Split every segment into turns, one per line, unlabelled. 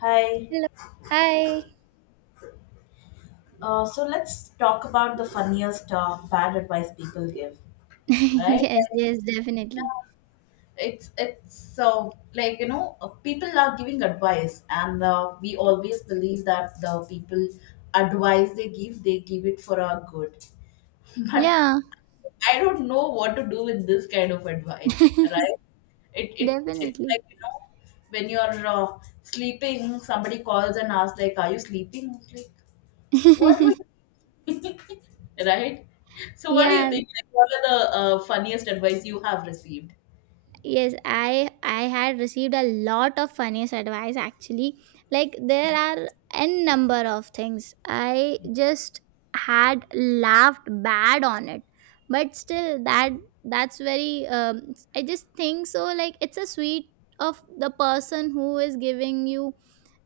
Hi.
Hello. Hi.
So let's talk about the funniest bad advice people give, right?
Yes, yes, definitely.
It's so like people are giving advice, and we always believe that the people advice they give it for our good. But
Yeah,
I don't know what to do with this kind of advice, right? It it it's
definitely.
like you know when you're sleeping, somebody calls and asks like, "Are you sleeping?" Like, what were you right? So, what do you
yeah,
think? Like, what are the funniest advice you have received?
yes, I had received a lot of funniest advice actually. Like there
Yeah.
are n number of things I just had laughed bad on it. But still that that's very I just think so, like it's a sweet of the person who is giving you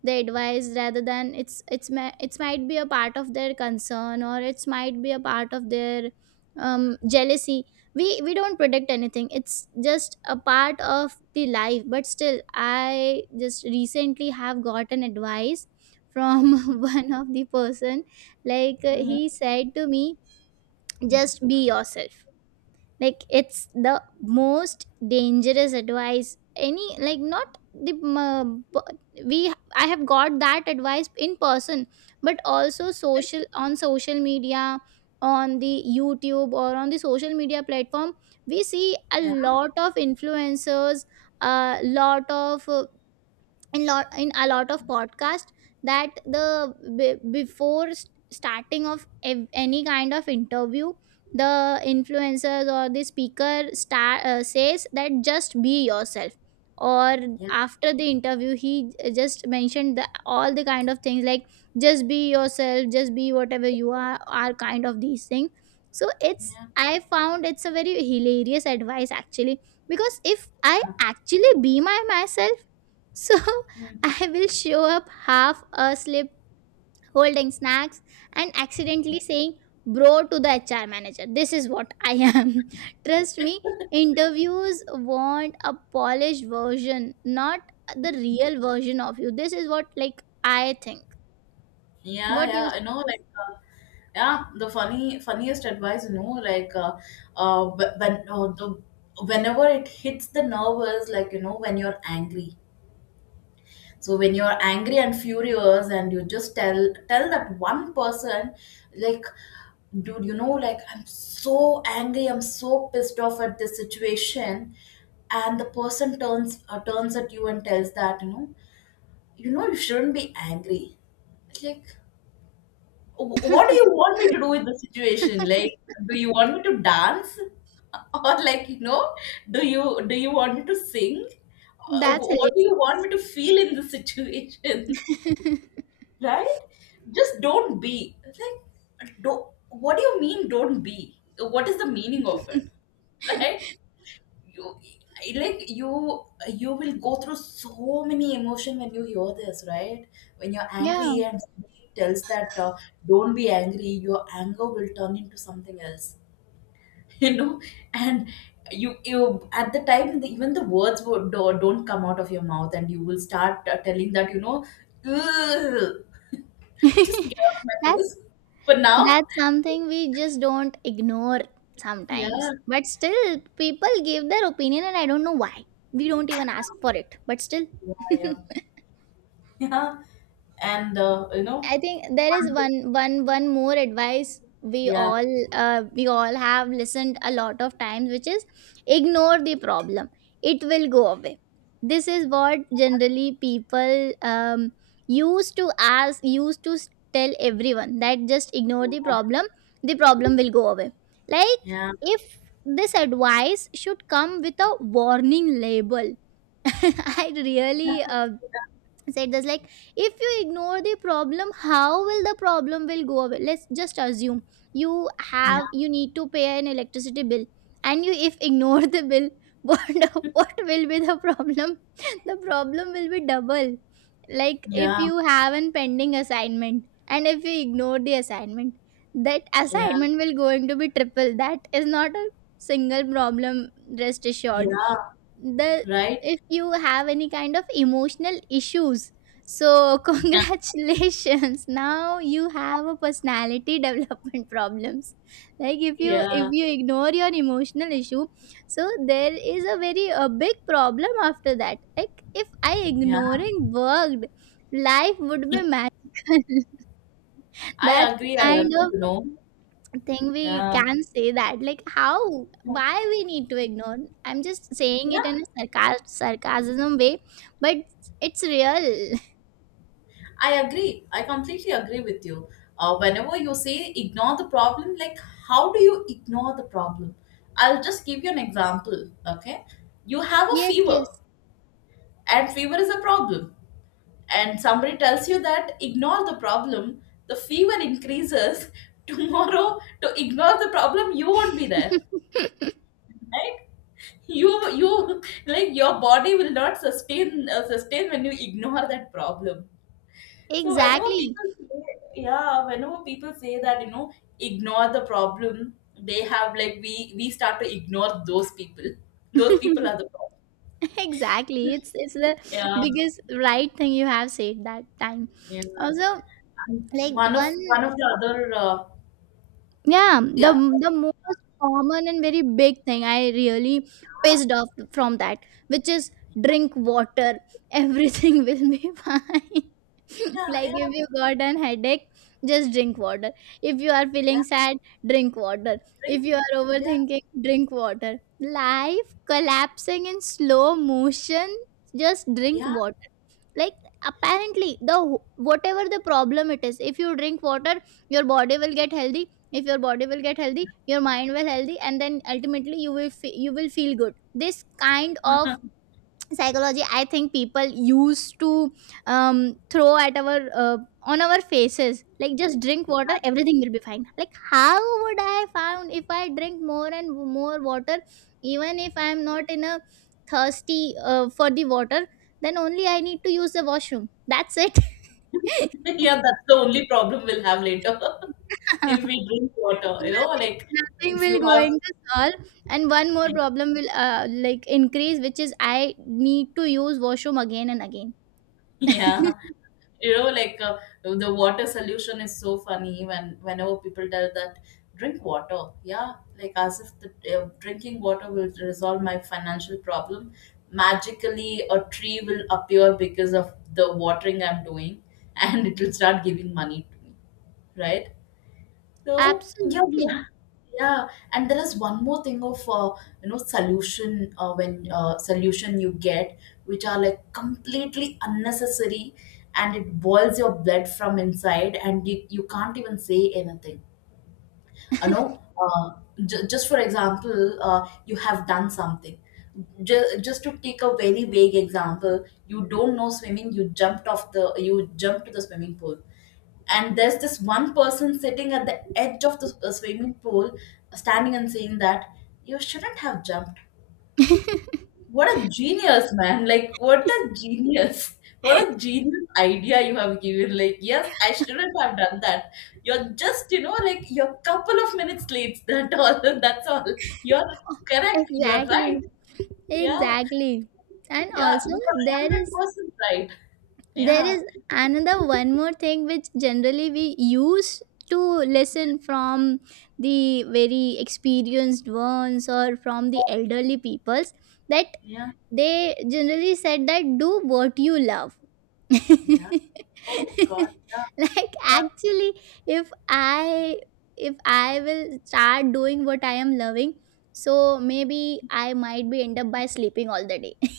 the advice, rather than it's ma- it's might be a part of their concern, or it's might be a part of their jealousy. We don't predict anything, it's just a part of the life. But still, I just recently have gotten advice from one of the person, like
Hmm.
he said to me, just be yourself. Like it's the most dangerous advice. Any like not the p- we I have got that advice in person, but also social on social media, on the youtube or on the social media platform. We see a
Yeah.
lot of influencers, a lot of in a lot of podcast, that the be- before s- starting of any kind of interview, the influencers or the speaker star, says that just be yourself. Or
Yeah.
after the interview he just mentioned the all the kind of things, like just be yourself, just be whatever you are, kind of these things. So it's
Yeah.
I found it's a very hilarious advice actually, because if I actually be my myself, so
Mm.
I will show up half asleep, holding snacks, and accidentally saying bro to the HR manager. This is what I am. Trust me, interviews want a polished version, not the real version of you. This is what, like, I think.
Yeah.
What
Yeah,
you
I know. Like. Yeah, the funny funniest advice, you know, like wh- when the whenever it hits the nerve is like you know when you're angry, so when you're angry and furious and you just tell that one person, like, dude, you know, like, I'm so angry, I'm so pissed off at this situation, and the person turns at you and tells that, you know, you know, you shouldn't be angry. Like, wh- what do you want me to do with the situation? Like, do you want me to dance or like you know, do you want me to sing? Uh,
that's it.
what do you want me to feel in this situation, right? Just don't be like, don't, what do you mean don't be, what is the meaning of it, right? You, I- like you will go through so many emotion when you hear this, right? When you're angry
Yeah.
and somebody tells that, don't be angry, your anger will turn into something else, you know. And you at the time the, even the words would, do- don't come out of your mouth and you will start telling that you know, "Ugh, just get out of my
that's
face for now."
that's something we just don't ignore sometimes.
Yeah.
But still people give their opinion and I don't know why. We don't even ask for it. But still,
Yeah. Yeah, yeah. And you know,
I think there is
one thing,
one more advice
yeah.
we all have listened a lot of times, which is ignore the problem. It will go away. This is what generally people used to tell everyone, that just ignore the problem. The problem will go away. Like
Yeah.
if this advice should come with a warning label. I really said this, like if you ignore the problem, how will the problem will go away? Let's just assume you
Yeah.
have, you need to pay an electricity bill, and you if ignore the bill, what what will be the problem? The problem will be double. Like if
Yeah.
you have an pending assignment, and if you ignore the assignment, that
Yeah.
assignment will going to be triple. That is not a single problem, rest assured.
Yeah.
The
Right.
If you have any kind of emotional issues, so
Yeah.
congratulations, now you have a personality development problems. Like if
Yeah.
you ignore your emotional issue, so there is a very a big problem after that. Like if I
Yeah.
ignoring worked, life would be magical.
I
That's
agree, I
kind
agree,
of
you know.
thing we
Yeah.
can say, that like how, why we need to ignore? I'm just saying it in
Yeah.
a sarcasm way, but it's real.
I agree. I completely agree with you. Whenever you say ignore the problem, like how do you ignore the problem? I'll just give you an example. Okay. You have a
yes
fever,
yes.
and fever is a problem. And somebody tells you that ignore the problem, the fever increases. Tomorrow, to ignore the problem, you won't be there. Right? You, like, your body will not sustain when you ignore that problem. So whenever
exactly.
people say, yeah, whenever people say that, you know, ignore the problem, they have like we start to ignore those people. Those people are the problem.
Exactly, it's the
Yeah,
biggest right thing you have said that time
yeah.
also.
And
Like
one of
one
one of the other,
Yeah,
yeah,
the most common and very big thing I really pissed off from that, which is drink water. Everything will be fine.
yeah,
Like if
yeah,
you got an headache, just drink water. If you are
yeah.
feeling sad, drink water.
Drink
If you are
water. Yeah,
overthinking, drink water. Life collapsing in slow motion, just drink
yeah,
water. Like apparently, the whatever the problem it is, if you drink water, your body will get healthy. If your body will get healthy, your mind will healthy, and then ultimately you will you will feel good. This kind of psychology, I think, people used to um throw at our uh, on our faces, like just drink
yeah.
water, everything will be fine. Like how would I found if I drink more and more water, even if I'm not in a thirsty for the water, then only I need to use the washroom, that's it.
Yeah, that's the only problem we'll have later if we drink water. You know,
Nothing,
like
nothing
if you
will
have,
going to solve, and one more problem will like increase, which is I need to use washroom again and again.
yeah. You know, like the water solution is so funny when whenever people tell that, drink water, yeah. Like, as if the drinking water will resolve my financial problem, magically a tree will appear because of the watering I'm doing and it will start giving money to me, right? So yeah, we,
absolutely.
yeah. And there is one more thing of, you know, solution you get which are like completely unnecessary, and it boils your blood from inside and you can't even say anything. You know, j just for example, you have done something. Ju- just to take a very vague example, you don't know swimming, you jumped off the you jumped to the swimming pool, and there's this one person sitting at the edge of the swimming pool, standing and saying that you shouldn't have jumped. What a genius, man, like what a genius. What a genius idea you have given, like, yes, I shouldn't have done that. You're just, you know, like, you're couple of minutes late, that all, that's all. You're correct, you're right.
Exactly,
Yeah.
exactly. And
Yeah,
also,
you are
there is
100% right.
there
Yeah.
is another one more thing which generally we use to listen from the very experienced ones or from the elderly peoples, that
Yeah.
they generally said, that do what you love.
Yeah.
Like
Oh god, yeah. Yeah.
actually, if I will start doing what I am loving, so maybe I might be end up by sleeping all the day.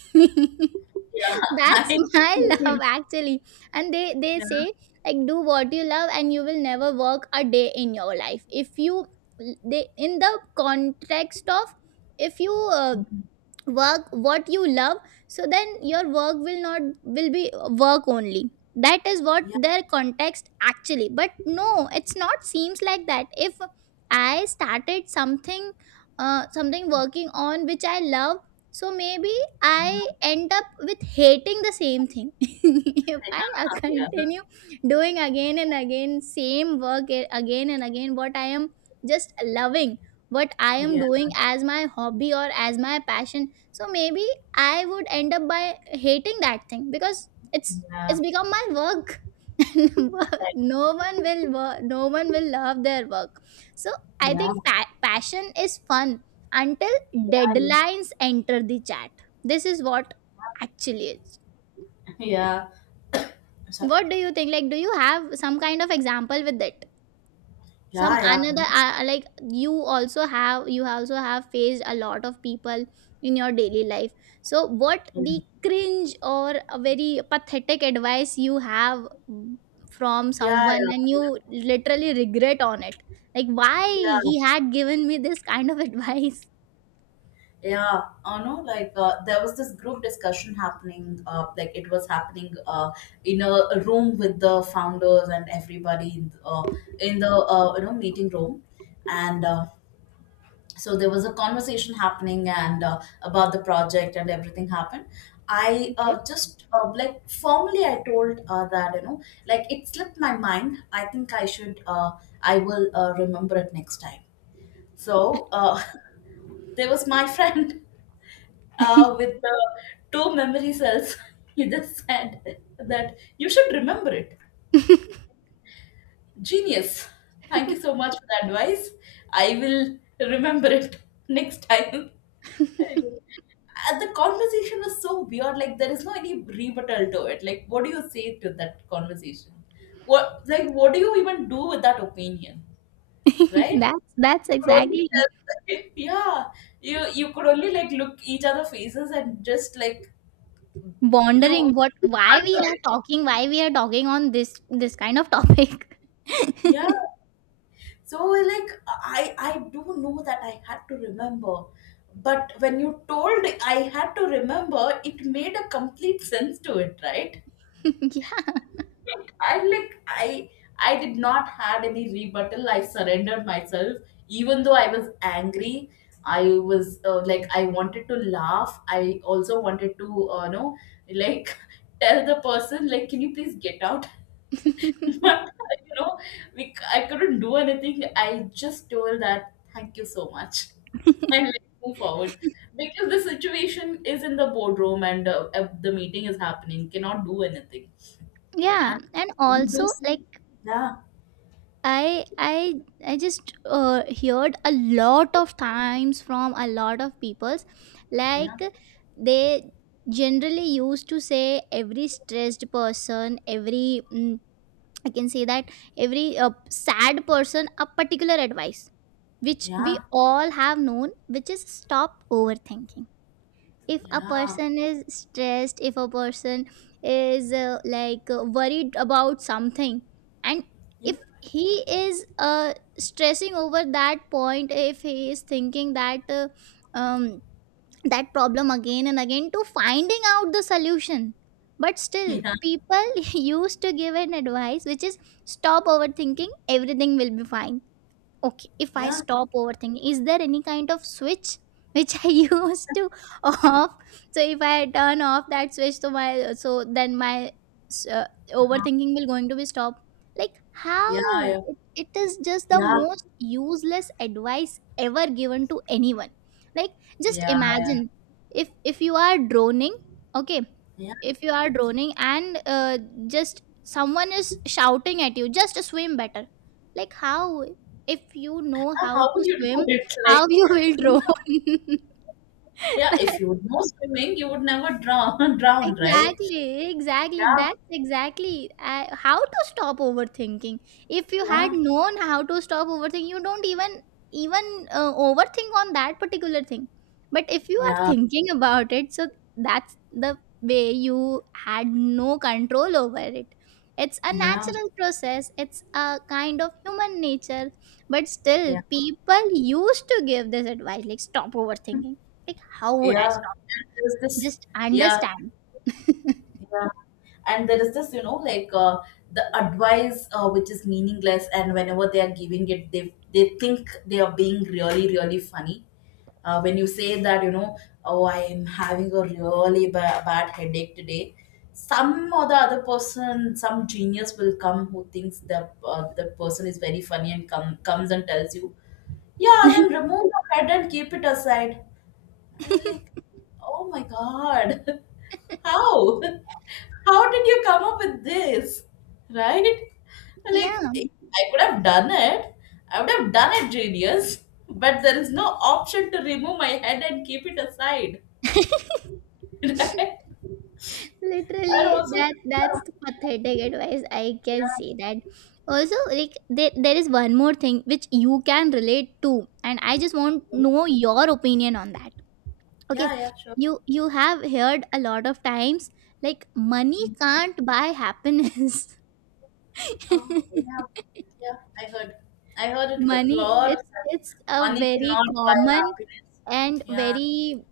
Yeah.
That's
I,
my
you
love
know.
actually. And they
Yeah.
say, like do what you love and you will never work a day in your life, if you, they in the context of, if you
Mhm.
work what you love, so then your work will not will be work only, that is what
Yeah,
their context actually. But no, it's not seems like that, if I started something, something working on which I love, so maybe I end up with hating the same thing. If
they
I
can't help it.
continue doing again and again same work, again and again what I am just loving, what I am
Yeah.
doing as my hobby or as my passion. So maybe I would end up by hating that thing, because
Yeah.
it's become my work. And
Like,
no one will love their work. So I
yeah.
think passion is fun until
Yeah, yeah.
deadlines enter the chat. This is what actually is.
Yeah. So,
What do you think? Like, do you have some kind of example with it, some
yeah, yeah, you
another
know.
like you also have, you also have faced a lot of people in your daily life. So what
Yeah.
the cringe or a very pathetic advice you have from
Yeah,
someone, and
yeah.
you literally regret on it, like why
Yeah.
he had given me this kind of advice?
Yeah, I know, like, there was this group discussion happening, like, it was happening in a room with the founders and everybody in the meeting room. And so there was a conversation happening and about the project and everything happened. I
Okay.
just like formally I told that, you know, like it slipped my mind, I think I should I will remember it next time. So there was my friend with the two memory cells. He just said that you should remember it. Genius. Thank you so much for the advice, I will remember it next time. And the conversation was so weird. Like there is no any rebuttal to it. Like what do you say to that conversation? What, like what do you even do with that opinion, right?
That's
You could only
exactly
tell, yeah, you could only like look each other faces and just like you.
wondering what, why we are talking, why we are talking on this kind of topic.
Yeah. So like I do know that I had to remember, but when you told I had to remember, it made a complete sense to it, right?
yeah.
Like I I did not had any rebuttal. I surrendered myself, even though I was angry. I was like I wanted to laugh. I also wanted to know, like tell the person like, can you please get out? But you know, we I couldn't do anything. I just told that thank you so much and like, move forward, because the situation is in the boardroom and the meeting is happening. Cannot do anything.
Yeah,
And
and
we do
also like,
see. Yeah,
I I just heard a lot of times from a lot of peoples,
yeah,
like they generally used to say, every stressed person, every I can say that, every sad person, a particular advice which we
yeah,
all have known, which is stop overthinking. If a
yeah,
person is stressed, if a person is worried about something, and if he is stressing over that point, if he is thinking that um, that problem again and again to finding out the solution, but
yeah,
still
yeah,
people used to give an advice which is, stop overthinking, everything will be fine. Okay, if I
yeah,
stop overthinking, is there any kind of switch which I used to off? So if I turn off that switch, so my so then my uh,
uh-huh.
overthinking will going to be stopped. Like
Yeah,
how,
yeah,
it is just the
yeah,
most useless advice ever given to anyone. Like just
yeah. Yeah.
imagine, if you are droning, okay,
Yeah.
if you are drowning, and just someone is shouting at you, just swim better. Like how, if you know
Yeah,
how
how would
to
you do
swim,
it? Like,
how you will drown.
yeah, if you would know swimming you would never drown drown, right?
Exactly, exactly.
Yeah,
That's exactly how to stop overthinking. If you had
yeah,
known how to stop overthinking, you don't even even overthink on that particular thing. But if you are
yeah,
thinking about it, so that's the way, you had no control over it. It's a
yeah,
natural process. It's a kind of human nature. But still,
yeah,
people used to give this advice, like stop overthinking. Like how would I
yeah.
stop?
And there's this,
Just
yeah,
understand.
yeah, and there is this, you know, like the advice which is meaningless, and whenever they are giving it, they think they are being really really funny. Uh, when you say that, you know, oh I am having a really ba- bad headache today, some or the other person, some genius will come who thinks the person is very funny and comes and tells you, yeah then remove the head and keep it aside. I'm like, oh my god. How? How did you come up with this? Right? Like,
Yeah.
if I could have done it. I would have done it, genius. But there is no option to remove my head and keep it aside. Right? And
Literally,
also,
that that's the pathetic advice, I can see that. Also, like there is one more thing which you can relate to, and I just want know your opinion on that. Okay,
yeah, yeah, sure.
you have heard a lot of times, like money can't buy happiness.
Oh, yeah, yeah, I heard. I heard it a
Money,
lot of
it's
times.
it's a
Money
very
cannot buy
common
happiness.
and
Yeah,
very,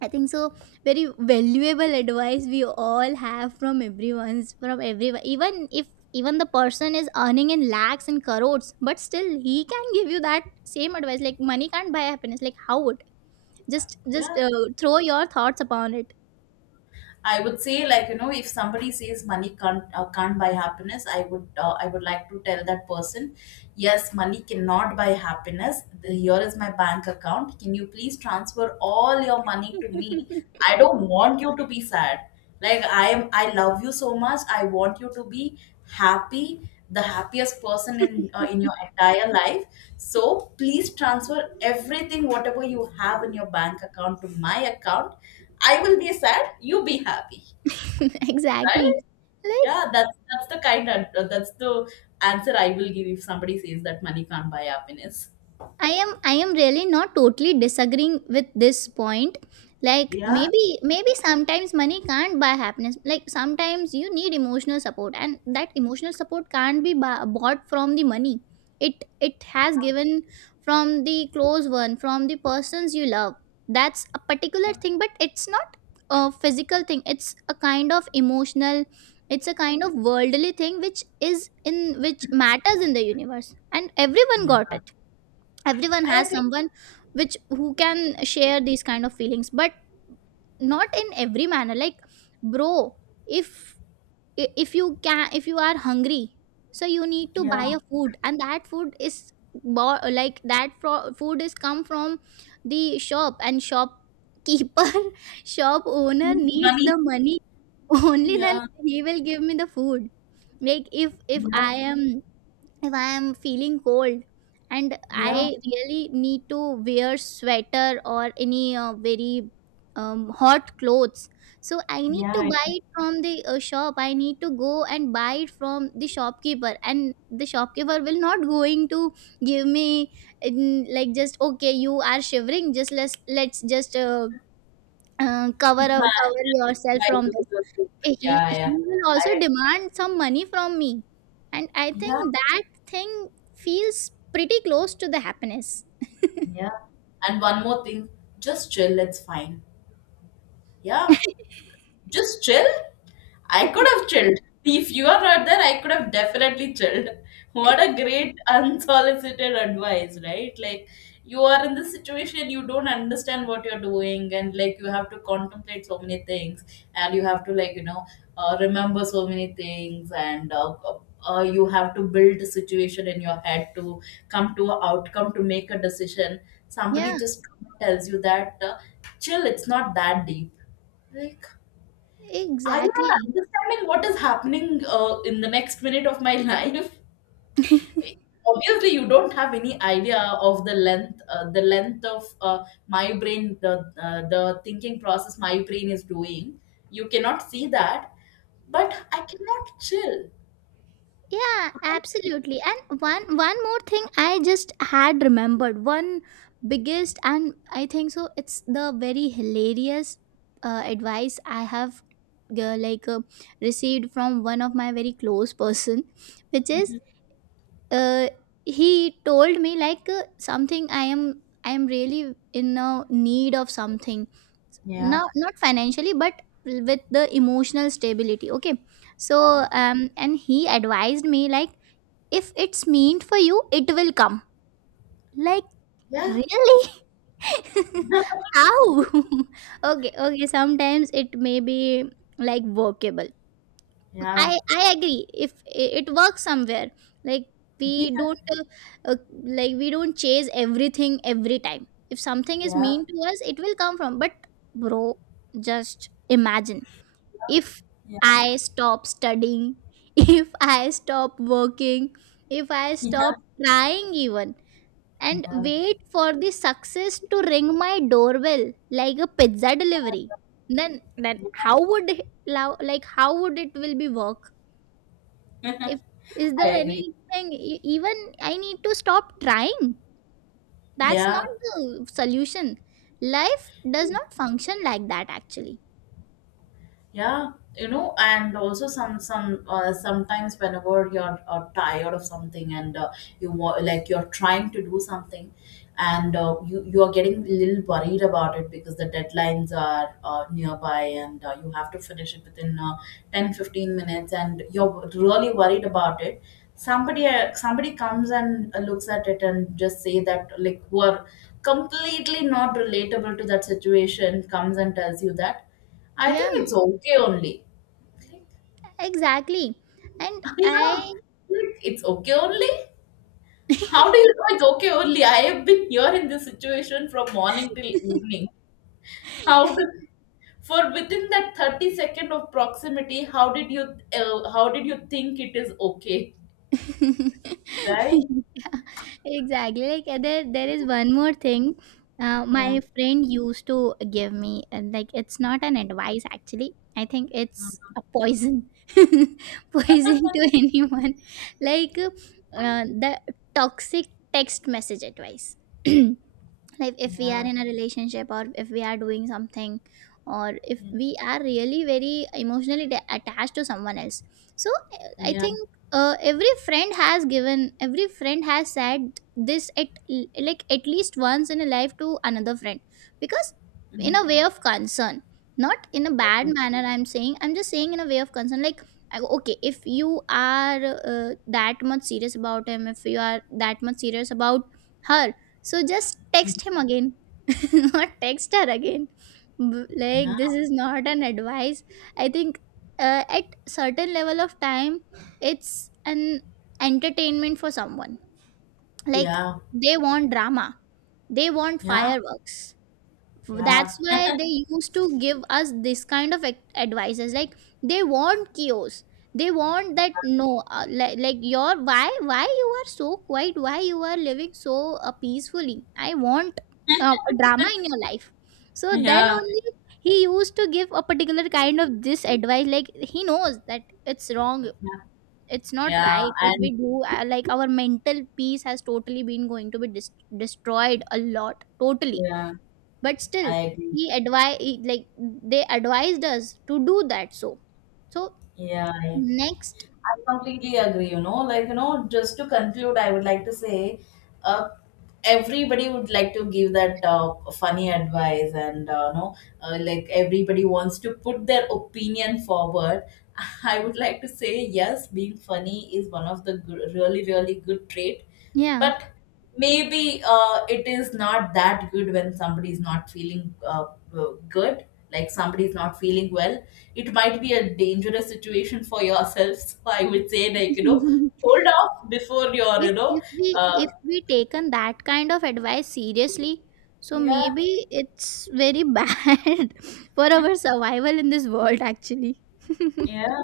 I think so, very valuable advice we all have from everyone, even if, even the person is earning in lakhs and crores, but still he can give you that same advice, like money can't buy happiness. Like how would, just
yeah,
throw your thoughts upon it.
I would say, like you know, if somebody says money can't buy happiness, I would like to tell that person, yes, money cannot buy happiness. The- Here is my bank account. Can you please transfer all your money to me? I don't want you to be sad. Like, I am, I love you so much, I want you to be happy, the happiest person in your entire life. So please transfer everything whatever you have in your bank account to my account. I will be sad, you be happy, right?
exactly. Like,
Yeah, that's the kind of, that's the answer I will give if somebody says that money can't buy happiness.
I am really not totally disagreeing with this point. Like
Yeah.
maybe, maybe sometimes money can't buy happiness. Like sometimes you need emotional support, and that emotional support can't be bought from the money. It has given from the close one, from the persons you love. That's a particular thing, but it's not a physical thing. It's a kind of emotional. It's a kind of worldly thing which is in which matters in the universe, and everyone
Yeah.
got it, everyone
I
has
agree.
someone which who can share these kind of feelings, but not in every manner. Like bro, if if you are hungry, so you need to
Yeah.
buy a food, and that food is food is come from the shop and shopkeeper. Shop owner
Means
needs
money.
the money, only then
Yeah.
he will give me the food. Like if
Yeah,
I am, if I am feeling cold and
yeah,
I really need to wear sweater or any very hot clothes, so I need to
yeah,
buy it from the shop. I need to go and buy it from the shopkeeper, and the shopkeeper will not going to give me, like, just okay, you are shivering, just let's just cover,
yeah.
cover
Yeah,
yourself from
you
this.
will be-
he
yeah.
he
Yeah.
will
I
also
agree.
demand some money from me, and I think
Yeah,
that thing feels pretty close to the happiness.
yeah. And one more thing, just chill, it's fine. Yeah. Just chill? I could have chilled. If you are not there, I could have definitely chilled. What a great unsolicited advice, right? Like, you are in this situation, you don't understand what you're doing, and like, you have to contemplate so many things, and you have to, like, you know, remember so many things, and you have to build the situation in your head to come to an outcome to make a decision.
Yeah,
Somebody just tells you that, chill, it's not that deep. Like, I'm not
exactly.
understanding what is happening in the next minute of my life. Obviously, you don't have any idea of the length of my brain, the thinking process my brain is doing. You cannot see that, but I cannot chill.
Yeah, absolutely. And one more thing, I just had remembered one biggest, and I think so it's the very hilarious advice I have uh, like uh, received from one of my very close person, which is, uh, he told me like, something I am, I am really in a need of something
Yeah.
now, not financially but with the emotional stability, okay?
Yeah.
So and he advised me like, if it's meant for you, it will come. Like,
Yeah.
really? How? Okay, okay, sometimes it may be like workable.
Yeah.
I agree. If it works somewhere, like we
Yeah.
don't uh, like, we don't chase everything every time. If something is
Yeah.
mean to us, it will come from. But bro, just imagine, if
Yeah.
I stop studying, if I stop working, if I stop trying even, and
Yeah.
wait for the success to ring my doorbell like a pizza delivery, then
Yeah.
how would it, like how would it will be work? If is
I
there
agree.
anything even I need to stop trying, that's not
Yeah.
the solution. Life does not function like that actually.
Yeah, you know, and also sometimes whenever you're tired of something and you wa- like you're trying to do something and you are getting a little worried about it because the deadlines are nearby and you have to finish it within 10 15 minutes and you're really worried about it. Somebody comes and looks at it and just say that, like, who are completely not relatable to that situation, comes and tells you that I
Yeah,
think it's okay only. Like,
exactly. And
yeah,
I
like, it's okay only. How do you know it's okay only, I have been here in this situation from morning till evening. How do, for within that 30 second of proximity how did you think it is okay, right?
yeah, exactly. Like there is one more thing.
Yeah.
My friend used to give me, and like, it's not an advice actually. I think it's a poison, poison to anyone. Like the toxic text message advice. Like if we are
Yeah.
in a relationship, or if we are doing something, or if we are really very emotionally attached to someone else, so I
Yeah.
think every friend has said this at like at least once in a life to another friend, because in
Mhm.
a way of concern. Not in a bad
Okay.
manner I'm saying, I'm just saying in a way of concern. Like, I- okay, if you are that much serious about him, if you are that much serious about her, so just
Mhm.
text him again, not text her again.
Yeah,
Like, this is not an advice. I think at certain level of time, it's an entertainment for someone. Like,
yeah,
they want drama, they want
yeah,
fireworks,
yeah,
that's why they used to give us this kind of advices. Like, they want chaos, they want that, no like your, why you are so quiet, why you are living so peacefully, I want a drama in your life. So then
yeah,
only he used to give a particular kind of this advice. Like, he knows that it's wrong, it's not
yeah,
right. If we
and
do like, our mental peace has totally been going to be destroyed a lot totally.
yeah,
But
I
still
agree.
he advise, like, they advised us to do that. So
Yeah,
next.
I completely agree. You know, like you know, just to conclude, I would like to say, uh, everybody would like to give that funny advice, and you know, like everybody wants to put their opinion forward. I would like to say, yes, being funny is one of the good, really, really good trait,
Yeah.
but maybe it is not that good when somebody is not feeling good, like somebody is not feeling well, it might be a dangerous situation for yourself. So I would say, like, you know,
If
hold off before your, you
if
know,
we
uh,
if we taken that kind of advice seriously, so
yeah,
maybe it's very bad for our survival in this world actually.
yeah.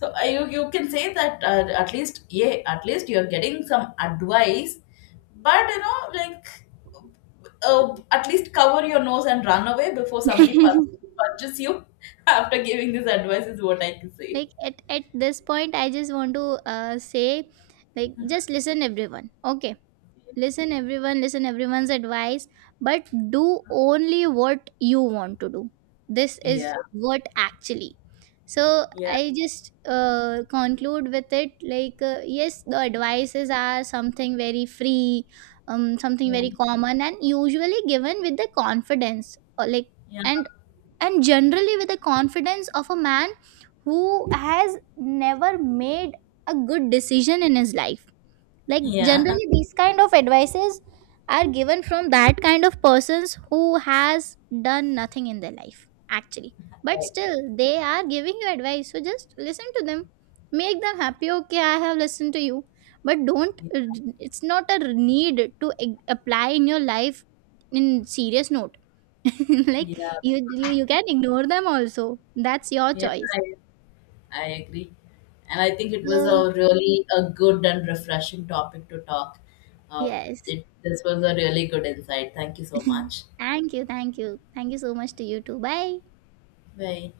So you you can say that at least yeah at least you're getting some advice, but you know like at least cover your nose and run away before punches you after giving this advice is what I can say.
Like at this point, I just want to say, like, just listen everyone, okay? Listen everyone, listen everyone's advice, but do only what you want to do. This is
Yeah.
what actually. So
Yeah.
I just conclude with it. Like yes, the advices are something very free, something
Yeah.
very common, and usually given with the confidence, or like,
Yeah.
and and generally with the confidence of a man who has never made a good decision in his life. Like,
Yeah.
generally these kind of advices are given from that kind of persons who has done nothing in their life actually. But
I agree.
still they are giving you advice, so just listen to them, make them happy. Okay, I have listened to you, but don't,
Yeah.
it's not a need to apply in your life in serious note. Like
Yeah.
you can ignore them also. That's your
Yes,
choice.
I agree. And I think it was
So
a really a good and refreshing topic to talk. Uh,
yes.
this was a really good insight. Thank you so much.
Thank you, thank you, thank you so much, to you too. Bye.
Véi.